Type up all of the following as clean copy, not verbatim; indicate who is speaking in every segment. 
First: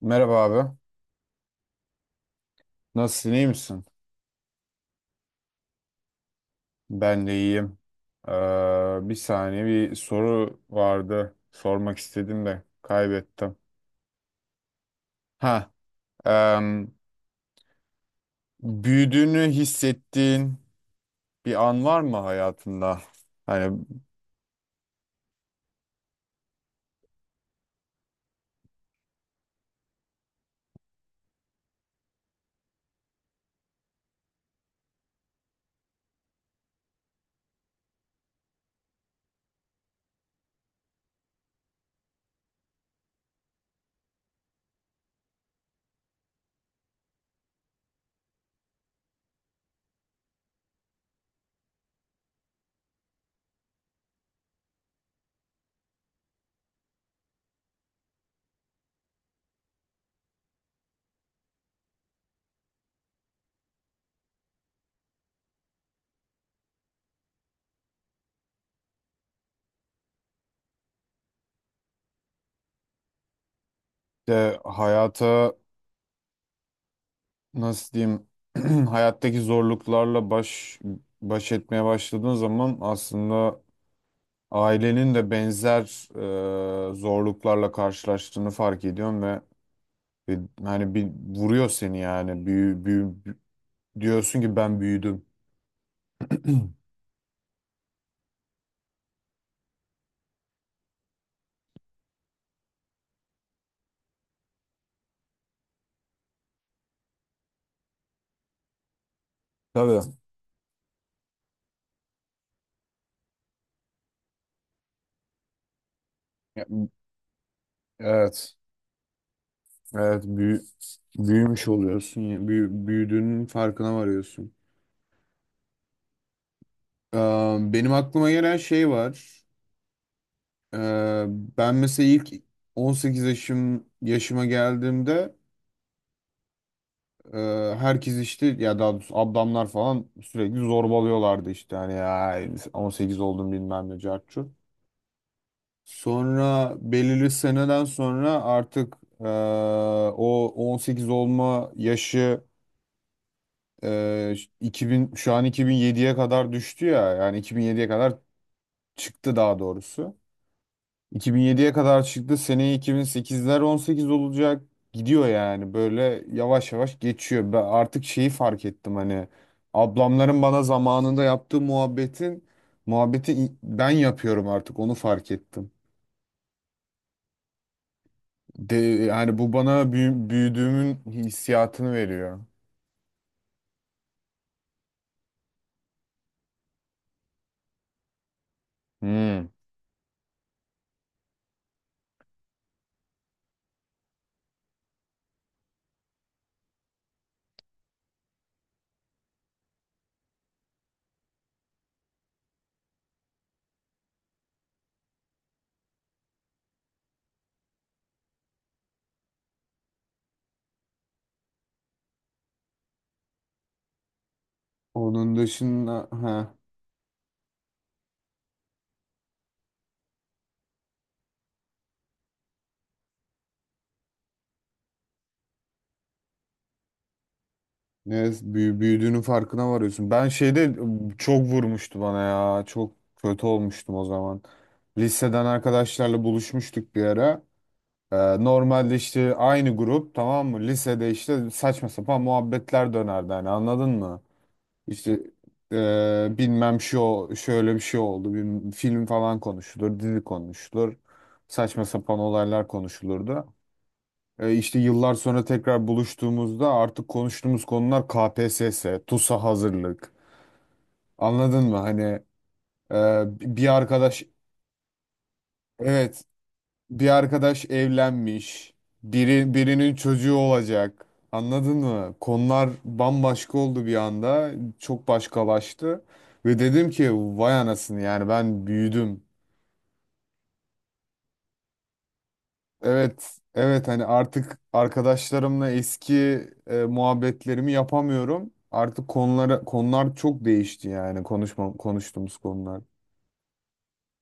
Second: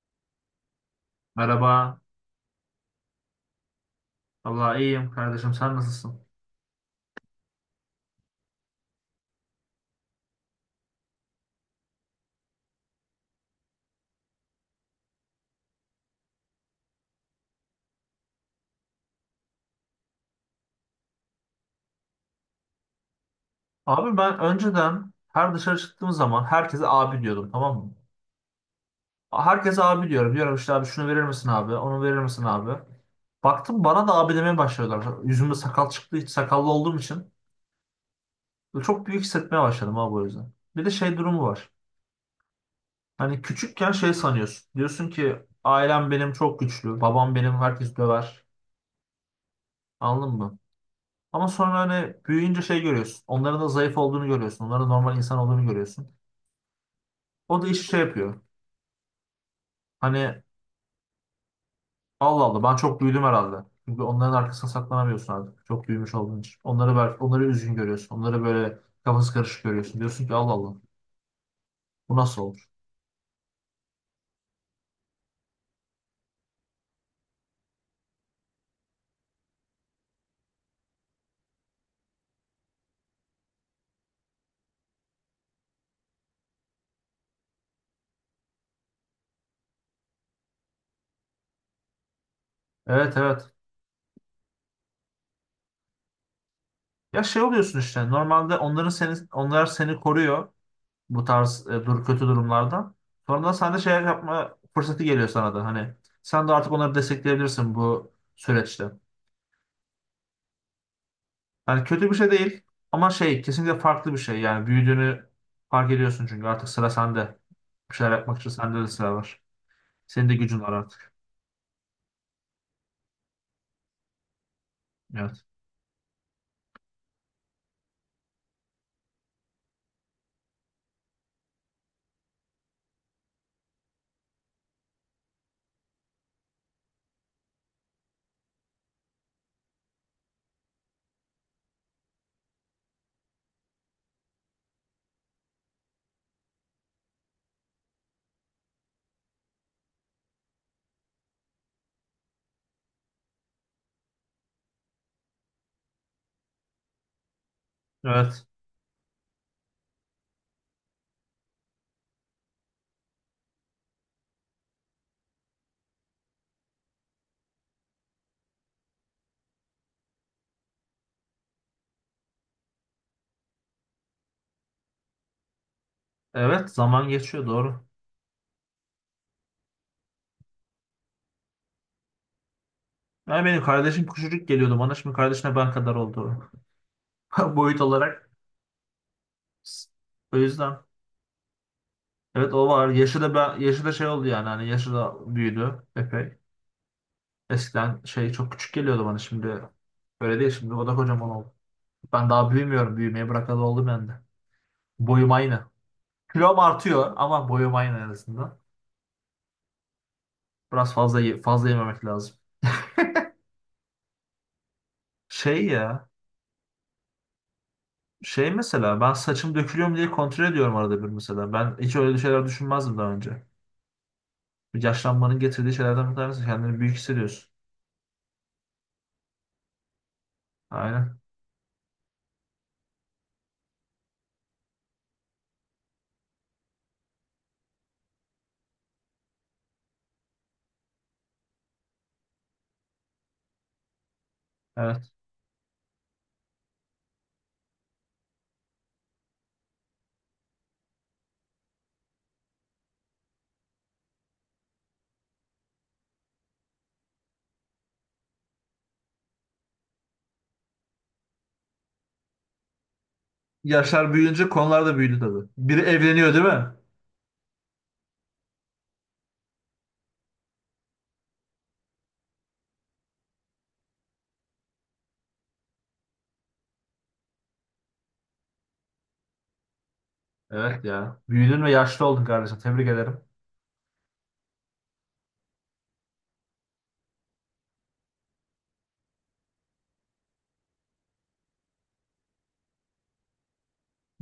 Speaker 1: Merhaba abi.
Speaker 2: Merhaba.
Speaker 1: Nasılsın, iyi misin?
Speaker 2: Vallahi iyiyim kardeşim. Sen nasılsın?
Speaker 1: Ben de iyiyim. Bir saniye bir soru vardı. Sormak istedim de kaybettim. Ha, em, Büyüdüğünü hissettiğin bir an var mı hayatında? Hani
Speaker 2: Abi ben önceden her dışarı çıktığım zaman herkese abi diyordum, tamam mı? Herkese abi diyorum. Diyorum işte abi şunu verir misin abi? Onu verir misin abi? Baktım bana da abi demeye başladılar. Yüzümde sakal çıktı. Hiç sakallı olduğum için. Çok büyük hissetmeye başladım abi, o yüzden. Bir de şey durumu var. Hani küçükken şey sanıyorsun. Diyorsun ki ailem benim çok güçlü. Babam benim herkes döver. Anladın mı? Ama sonra hani büyüyünce şey görüyorsun. Onların da zayıf olduğunu görüyorsun. Onların da normal insan olduğunu görüyorsun. O da işte şey yapıyor. Hani Allah Allah ben çok büyüdüm herhalde. Çünkü onların arkasına saklanamıyorsun artık. Çok büyümüş olduğun için. Onları ver, onları üzgün görüyorsun. Onları böyle kafası karışık görüyorsun. Diyorsun ki Allah Allah bu nasıl olur?
Speaker 1: de hayata, nasıl diyeyim? Hayattaki zorluklarla baş etmeye başladığın zaman aslında ailenin de benzer zorluklarla karşılaştığını fark ediyorum ve Ve Hani bir vuruyor seni yani. Büyü, büyü,
Speaker 2: Evet,
Speaker 1: bü-
Speaker 2: evet.
Speaker 1: diyorsun ki ben büyüdüm.
Speaker 2: Ya şey oluyorsun işte. Normalde onlar seni koruyor bu tarz e, dur kötü durumlardan. Sonradan sen de şey yapma fırsatı geliyor sana da. Hani sen de artık onları destekleyebilirsin bu süreçte.
Speaker 1: Tabii.
Speaker 2: Yani kötü bir şey değil ama şey kesinlikle farklı bir şey. Yani büyüdüğünü fark ediyorsun çünkü
Speaker 1: Ya,
Speaker 2: artık sıra sende. Bir şeyler yapmak için
Speaker 1: evet.
Speaker 2: sende de sıra var.
Speaker 1: Evet
Speaker 2: Senin de
Speaker 1: büyü,
Speaker 2: gücün var artık.
Speaker 1: büyümüş oluyorsun. Ya, büyüdüğünün farkına varıyorsun.
Speaker 2: Evet.
Speaker 1: Ee, Benim aklıma gelen şey var. Ee, Ben mesela ilk 18 yaşıma geldiğimde e, herkes işte ya, daha doğrusu ablamlar falan sürekli zorbalıyorlardı işte, hani ya, 18 oldum bilmem ne cart. Sonra belirli seneden sonra artık o 18 olma yaşı eee, 2000, şu an 2007'ye kadar düştü ya, yani 2007'ye kadar
Speaker 2: Evet.
Speaker 1: çıktı daha doğrusu. 2007'ye kadar çıktı. Seneye 2008'ler 18 olacak. Gidiyor yani, böyle yavaş yavaş geçiyor. Ben artık şeyi fark ettim, hani ablamların bana zamanında yaptığı muhabbeti ben yapıyorum, artık onu fark ettim.
Speaker 2: Evet. Zaman geçiyor, doğru.
Speaker 1: De, yani bu bana büyüdüğümün hissiyatını veriyor.
Speaker 2: Yani benim kardeşim küçücük geliyordu bana. Şimdi kardeşine ben kadar oldu. Boyut olarak.
Speaker 1: Hmm.
Speaker 2: O yüzden. Evet, o var. Yaşı da ben, yaşı da şey oldu yani. Hani yaşı da büyüdü epey. Eskiden şey çok küçük geliyordu bana, şimdi. Öyle değil şimdi. O da kocaman oldu. Ben daha büyümüyorum. Büyümeye bırakalı oldum ben de. Boyum aynı. Kilom artıyor ama boyum aynı en azından. Biraz fazla fazla yememek lazım.
Speaker 1: Onun
Speaker 2: Şey
Speaker 1: dışında
Speaker 2: ya. Şey mesela ben saçım dökülüyor mu diye kontrol ediyorum arada bir mesela. Ben hiç öyle şeyler düşünmezdim daha önce. Bir yaşlanmanın getirdiği şeylerden bir tanesi kendini büyük hissediyorsun.
Speaker 1: ne büyüdüğünün farkına varıyorsun. Ben şeyde
Speaker 2: Aynen.
Speaker 1: çok vurmuştu bana ya. Çok kötü olmuştum o zaman. Liseden arkadaşlarla buluşmuştuk bir ara. Normalde işte aynı grup, tamam mı? Lisede işte saçma sapan muhabbetler dönerdi hani, anladın mı?
Speaker 2: Evet.
Speaker 1: İşte bilmem şu, şöyle bir şey oldu. Bir film falan konuşulur, dizi konuşulur. Saçma sapan olaylar konuşulurdu. İşte yıllar sonra tekrar buluştuğumuzda artık konuştuğumuz konular KPSS, TUS'a hazırlık. Anladın mı? Hani, e, bir
Speaker 2: Yaşlar
Speaker 1: arkadaş,
Speaker 2: büyüyünce konular da büyüdü tabii. Biri
Speaker 1: evet,
Speaker 2: evleniyor değil mi?
Speaker 1: bir arkadaş evlenmiş, biri birinin çocuğu olacak. Anladın mı? Konular bambaşka oldu bir anda. Çok başkalaştı. Ve dedim ki vay anasını, yani ben büyüdüm.
Speaker 2: Evet ya. Büyüdün ve yaşlı oldun kardeşim. Tebrik ederim.
Speaker 1: Evet, evet, hani artık arkadaşlarımla eski, muhabbetlerimi yapamıyorum. Artık konular çok değişti yani, konuştuğumuz konular.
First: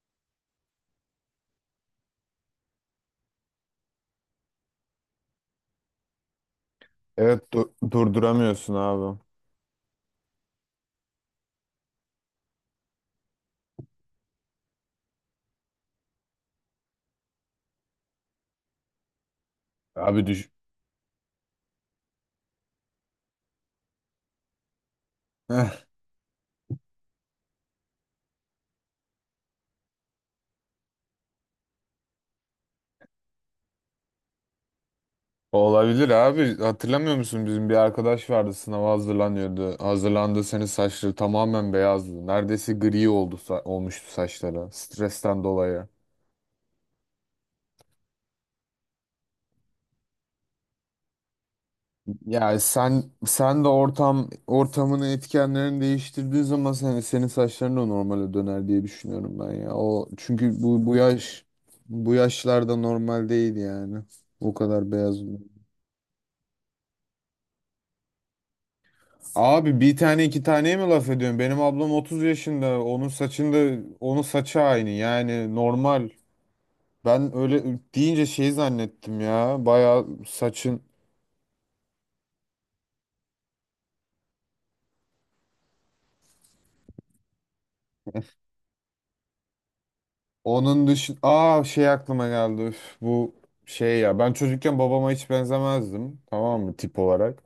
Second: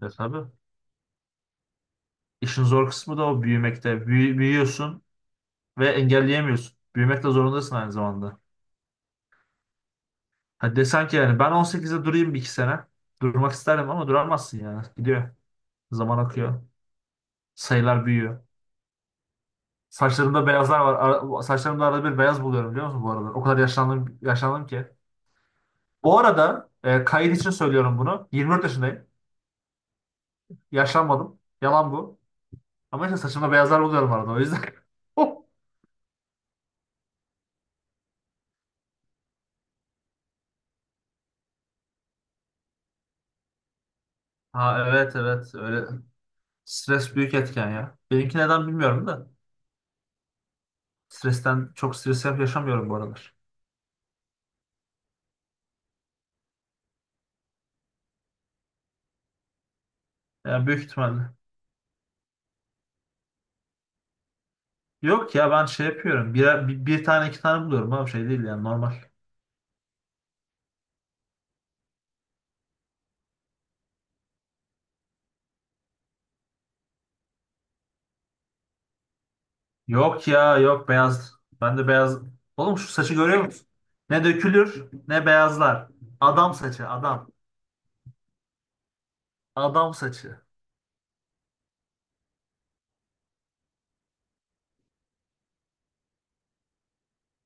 Speaker 2: E tabii. İşin zor kısmı da o büyümekte. Büyüyorsun ve engelleyemiyorsun. Büyümekte
Speaker 1: Evet,
Speaker 2: zorundasın aynı zamanda.
Speaker 1: durduramıyorsun abi.
Speaker 2: Hadi desen ki yani ben 18'de durayım bir iki sene. Durmak isterdim ama duramazsın yani. Gidiyor. Zaman akıyor. Sayılar büyüyor.
Speaker 1: Abi
Speaker 2: Saçlarımda
Speaker 1: düş.
Speaker 2: beyazlar var. Saçlarımda arada bir beyaz buluyorum, biliyor musun, bu aralar? O kadar yaşlandım, yaşlandım ki. Bu arada kayıt için söylüyorum bunu. 24 yaşındayım. Yaşlanmadım. Yalan bu. Ama işte saçımda beyazlar buluyorum arada, o yüzden.
Speaker 1: Olabilir abi. Hatırlamıyor musun, bizim bir arkadaş vardı, sınava hazırlanıyordu. Hazırlandığı sene saçları tamamen beyazdı. Neredeyse gri olmuştu saçları
Speaker 2: Ha, evet
Speaker 1: stresten
Speaker 2: evet,
Speaker 1: dolayı.
Speaker 2: öyle. Stres büyük etken ya. Benimki neden bilmiyorum da stresten çok stres
Speaker 1: Yani
Speaker 2: yaşamıyorum bu
Speaker 1: sen
Speaker 2: aralar.
Speaker 1: sen de ortamını etkenlerini değiştirdiği zaman senin saçların da normale döner diye düşünüyorum ben ya. O çünkü
Speaker 2: Yani büyük
Speaker 1: bu bu
Speaker 2: ihtimalle.
Speaker 1: yaş bu yaşlarda normal değil yani. O kadar beyaz.
Speaker 2: Yok ya, ben şey yapıyorum, bir tane iki tane buluyorum ama şey değil yani, normal.
Speaker 1: Abi bir tane iki taneye mi laf ediyorsun? Benim ablam 30 yaşında. Onun saçı aynı. Yani normal. Ben öyle deyince şey zannettim ya. Bayağı
Speaker 2: Yok ya,
Speaker 1: saçın.
Speaker 2: yok beyaz. Ben de beyaz. Oğlum şu saçı görüyor musun? Ne dökülür ne beyazlar. Adam saçı adam. Adam saçı.
Speaker 1: Onun dışı Aa, şey aklıma geldi. Üf, bu şey ya. Ben çocukken babama hiç benzemezdim. Tamam mı? Tip olarak.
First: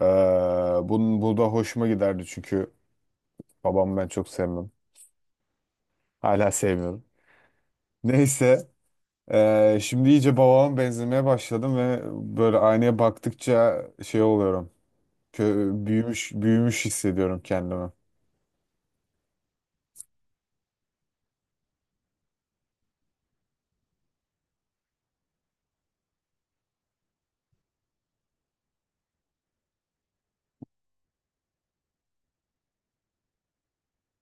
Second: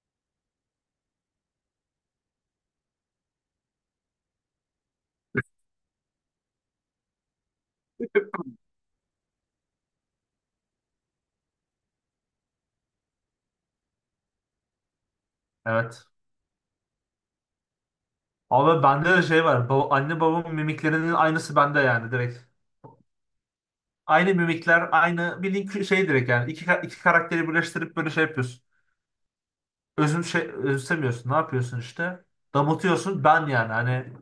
Speaker 1: Bu da hoşuma giderdi çünkü babamı ben çok sevmem. Hala sevmiyorum. Neyse. Şimdi iyice babama benzemeye başladım ve böyle aynaya baktıkça şey oluyorum.
Speaker 2: Evet.
Speaker 1: Büyümüş büyümüş hissediyorum kendimi.
Speaker 2: Ama bende de şey var. Baba, anne babamın mimiklerinin aynısı bende yani, direkt. Aynı mimikler aynı, bildiğin şey direkt yani. İki karakteri birleştirip böyle şey yapıyorsun. Özüm şey, özümsemiyorsun. Ne yapıyorsun işte? Damıtıyorsun ben yani, hani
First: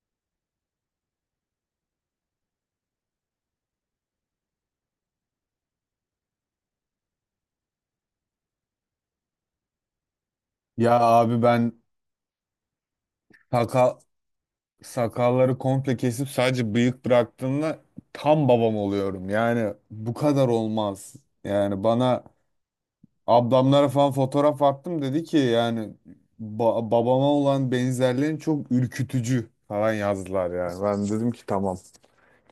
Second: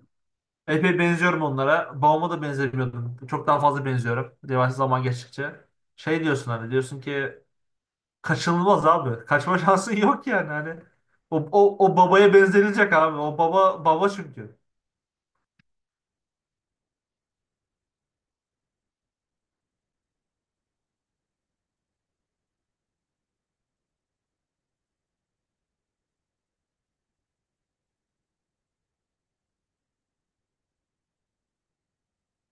Speaker 2: epey benziyorum onlara. Babama da benzemiyordum. Çok daha fazla benziyorum. Yavaş zaman geçtikçe. Şey diyorsun hani, diyorsun ki kaçınılmaz abi. Kaçma şansın yok yani hani.
Speaker 1: Ya abi, ben
Speaker 2: O babaya benzenilecek abi. O baba
Speaker 1: sakal
Speaker 2: baba çünkü.
Speaker 1: sakalları komple kesip sadece bıyık bıraktığımda tam babam oluyorum. Yani bu kadar olmaz. Yani bana, ablamlara falan fotoğraf attım, dedi ki yani babama olan benzerliğin çok ürkütücü falan yazdılar yani. Ben dedim ki tamam,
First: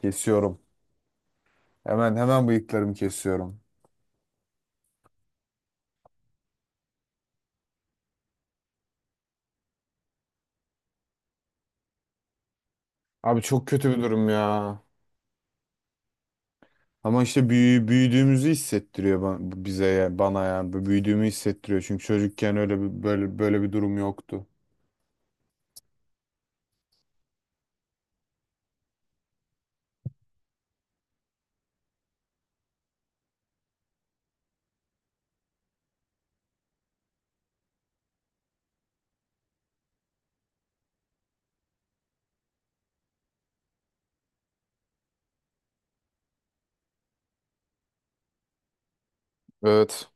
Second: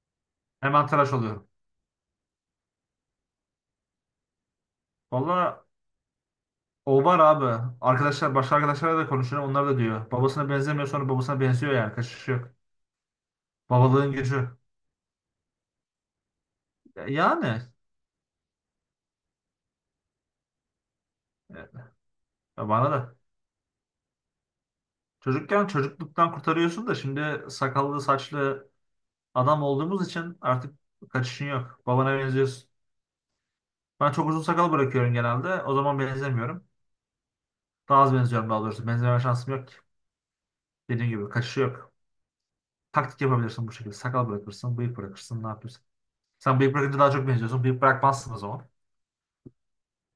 Speaker 1: kesiyorum.
Speaker 2: Hemen tıraş oluyor.
Speaker 1: Hemen bıyıklarımı kesiyorum.
Speaker 2: Valla o var abi. Arkadaşlar, başka arkadaşlarla da konuşuyorum. Onlar da diyor. Babasına benzemiyor sonra babasına benziyor yani. Kaçış yok.
Speaker 1: Abi çok kötü bir
Speaker 2: Babalığın
Speaker 1: durum
Speaker 2: gücü.
Speaker 1: ya. Ama işte
Speaker 2: Yani.
Speaker 1: büyüdüğümüzü hissettiriyor bize ya, bana ya. Bu büyüdüğümü hissettiriyor. Çünkü çocukken öyle
Speaker 2: Bana
Speaker 1: bir
Speaker 2: da.
Speaker 1: böyle böyle bir durum yoktu.
Speaker 2: Çocukken çocukluktan kurtarıyorsun da şimdi sakallı saçlı adam olduğumuz için artık kaçışın yok. Babana benziyorsun. Ben çok uzun sakal bırakıyorum genelde. O zaman benzemiyorum. Daha az benziyorum daha doğrusu. Benzeme şansım yok. Dediğim gibi kaçışı yok. Taktik yapabilirsin bu şekilde. Sakal bırakırsın, bıyık bırakırsın. Ne yapıyorsun? Sen bıyık bırakınca daha çok benziyorsun. Bıyık bırakmazsın o zaman.
Speaker 1: Evet.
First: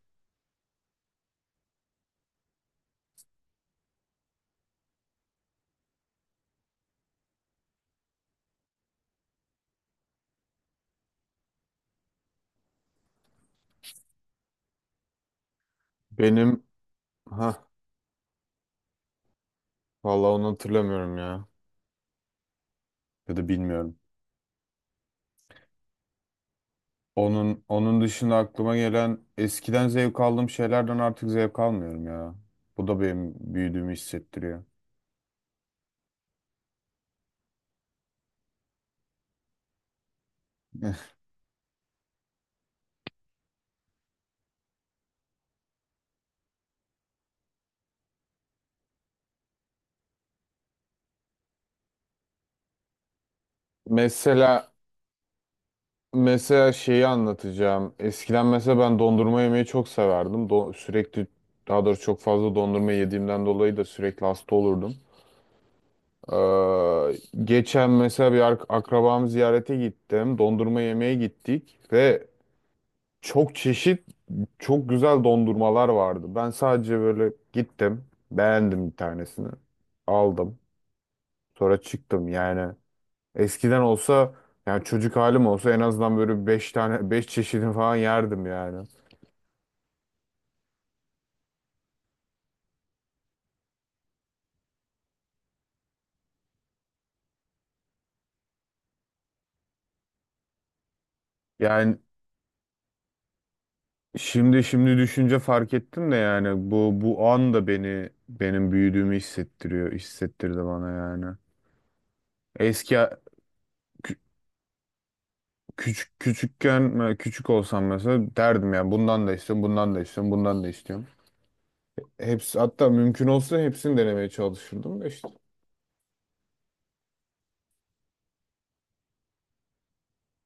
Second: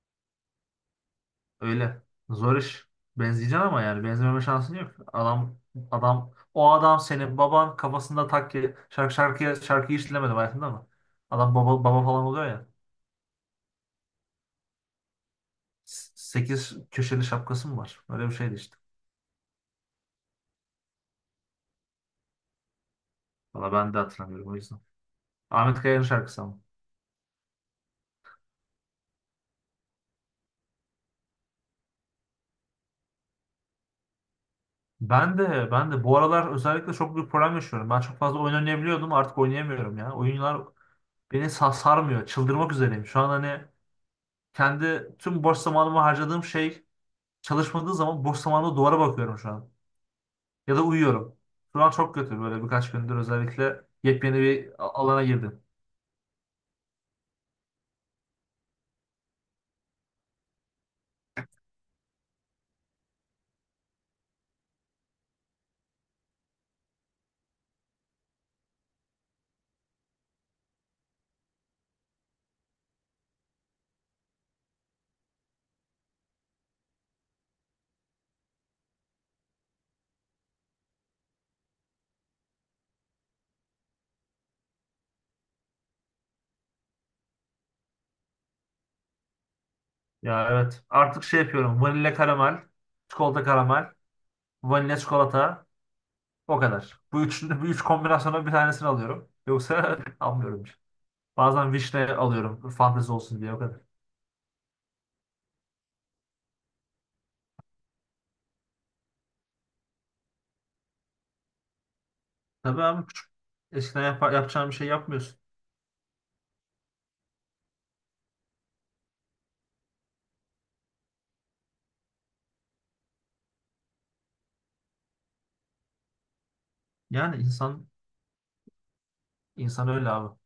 Speaker 2: Öyle. Zor iş. Benzeyeceksin ama yani benzememe şansın yok. Adam adam, o adam senin baban kafasında takki, şarkıyı hiç dinlemedim hayatımda ama. Adam baba baba falan oluyor ya.
Speaker 1: Benim
Speaker 2: Sekiz köşeli
Speaker 1: ha
Speaker 2: şapkası mı var? Öyle bir şeydi işte.
Speaker 1: Vallahi onu hatırlamıyorum ya. Ya da
Speaker 2: Valla ben
Speaker 1: bilmiyorum.
Speaker 2: de hatırlamıyorum, o yüzden. Ahmet Kaya'nın şarkısı ama.
Speaker 1: Onun dışında aklıma gelen, eskiden zevk aldığım şeylerden artık zevk almıyorum ya. Bu da benim büyüdüğümü hissettiriyor.
Speaker 2: Ben de bu aralar özellikle çok büyük problem yaşıyorum. Ben çok fazla oyun oynayabiliyordum, artık oynayamıyorum ya. Oyunlar beni sarmıyor. Çıldırmak üzereyim. Şu an hani kendi tüm boş zamanımı harcadığım şey, çalışmadığı zaman boş zamanımda duvara bakıyorum şu an. Ya da uyuyorum. Şu an çok kötü, böyle birkaç gündür özellikle yepyeni
Speaker 1: Mesela
Speaker 2: bir alana girdim.
Speaker 1: Mesela şeyi anlatacağım. Eskiden mesela ben dondurma yemeyi çok severdim. Sürekli, daha doğrusu çok fazla dondurma yediğimden dolayı da sürekli hasta olurdum. Geçen mesela bir akrabam ziyarete gittim. Dondurma yemeye gittik ve çok çeşit, çok güzel dondurmalar vardı. Ben sadece böyle gittim, beğendim bir tanesini, aldım. Sonra çıktım yani. Eskiden olsa, yani çocuk halim olsa, en azından böyle beş çeşidini falan yerdim yani.
Speaker 2: Ya evet, artık şey yapıyorum. Vanilya karamel, çikolata karamel, vanilya çikolata, o kadar. Bu üç kombinasyona bir tanesini alıyorum. Yoksa almıyorum. Bazen
Speaker 1: Yani
Speaker 2: Wish'te alıyorum. Fantezi olsun diye, o kadar.
Speaker 1: şimdi düşünce fark ettim de, yani bu an da benim büyüdüğümü hissettirdi bana yani.
Speaker 2: Tabii
Speaker 1: Eski
Speaker 2: abi, küçük. Eskiden
Speaker 1: kü-
Speaker 2: yapacağın bir şey yapmıyorsun.
Speaker 1: Küçükken, küçük olsam mesela, derdim yani bundan da istiyorum, bundan da istiyorum, bundan da istiyorum. Hepsi, hatta mümkün olsa hepsini denemeye çalışırdım da işte.
Speaker 2: Yani insan öyle abi.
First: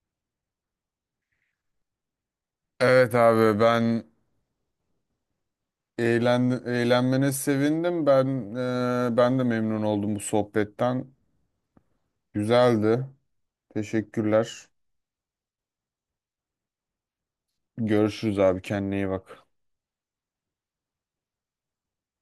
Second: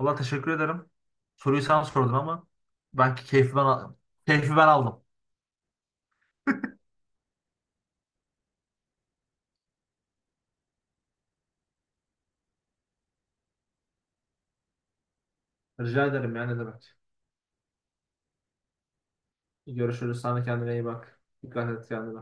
Speaker 2: Valla teşekkür ederim. Soruyu sen sordun ama
Speaker 1: Evet
Speaker 2: belki
Speaker 1: abi, ben
Speaker 2: keyfi ben aldım.
Speaker 1: eğlenmene sevindim. Ben de memnun oldum bu sohbetten. Güzeldi. Teşekkürler.
Speaker 2: Rica ederim yani, ne demek.
Speaker 1: Görüşürüz abi, kendine iyi bak.
Speaker 2: Görüşürüz. Sana kendine iyi bak. Dikkat et kendine.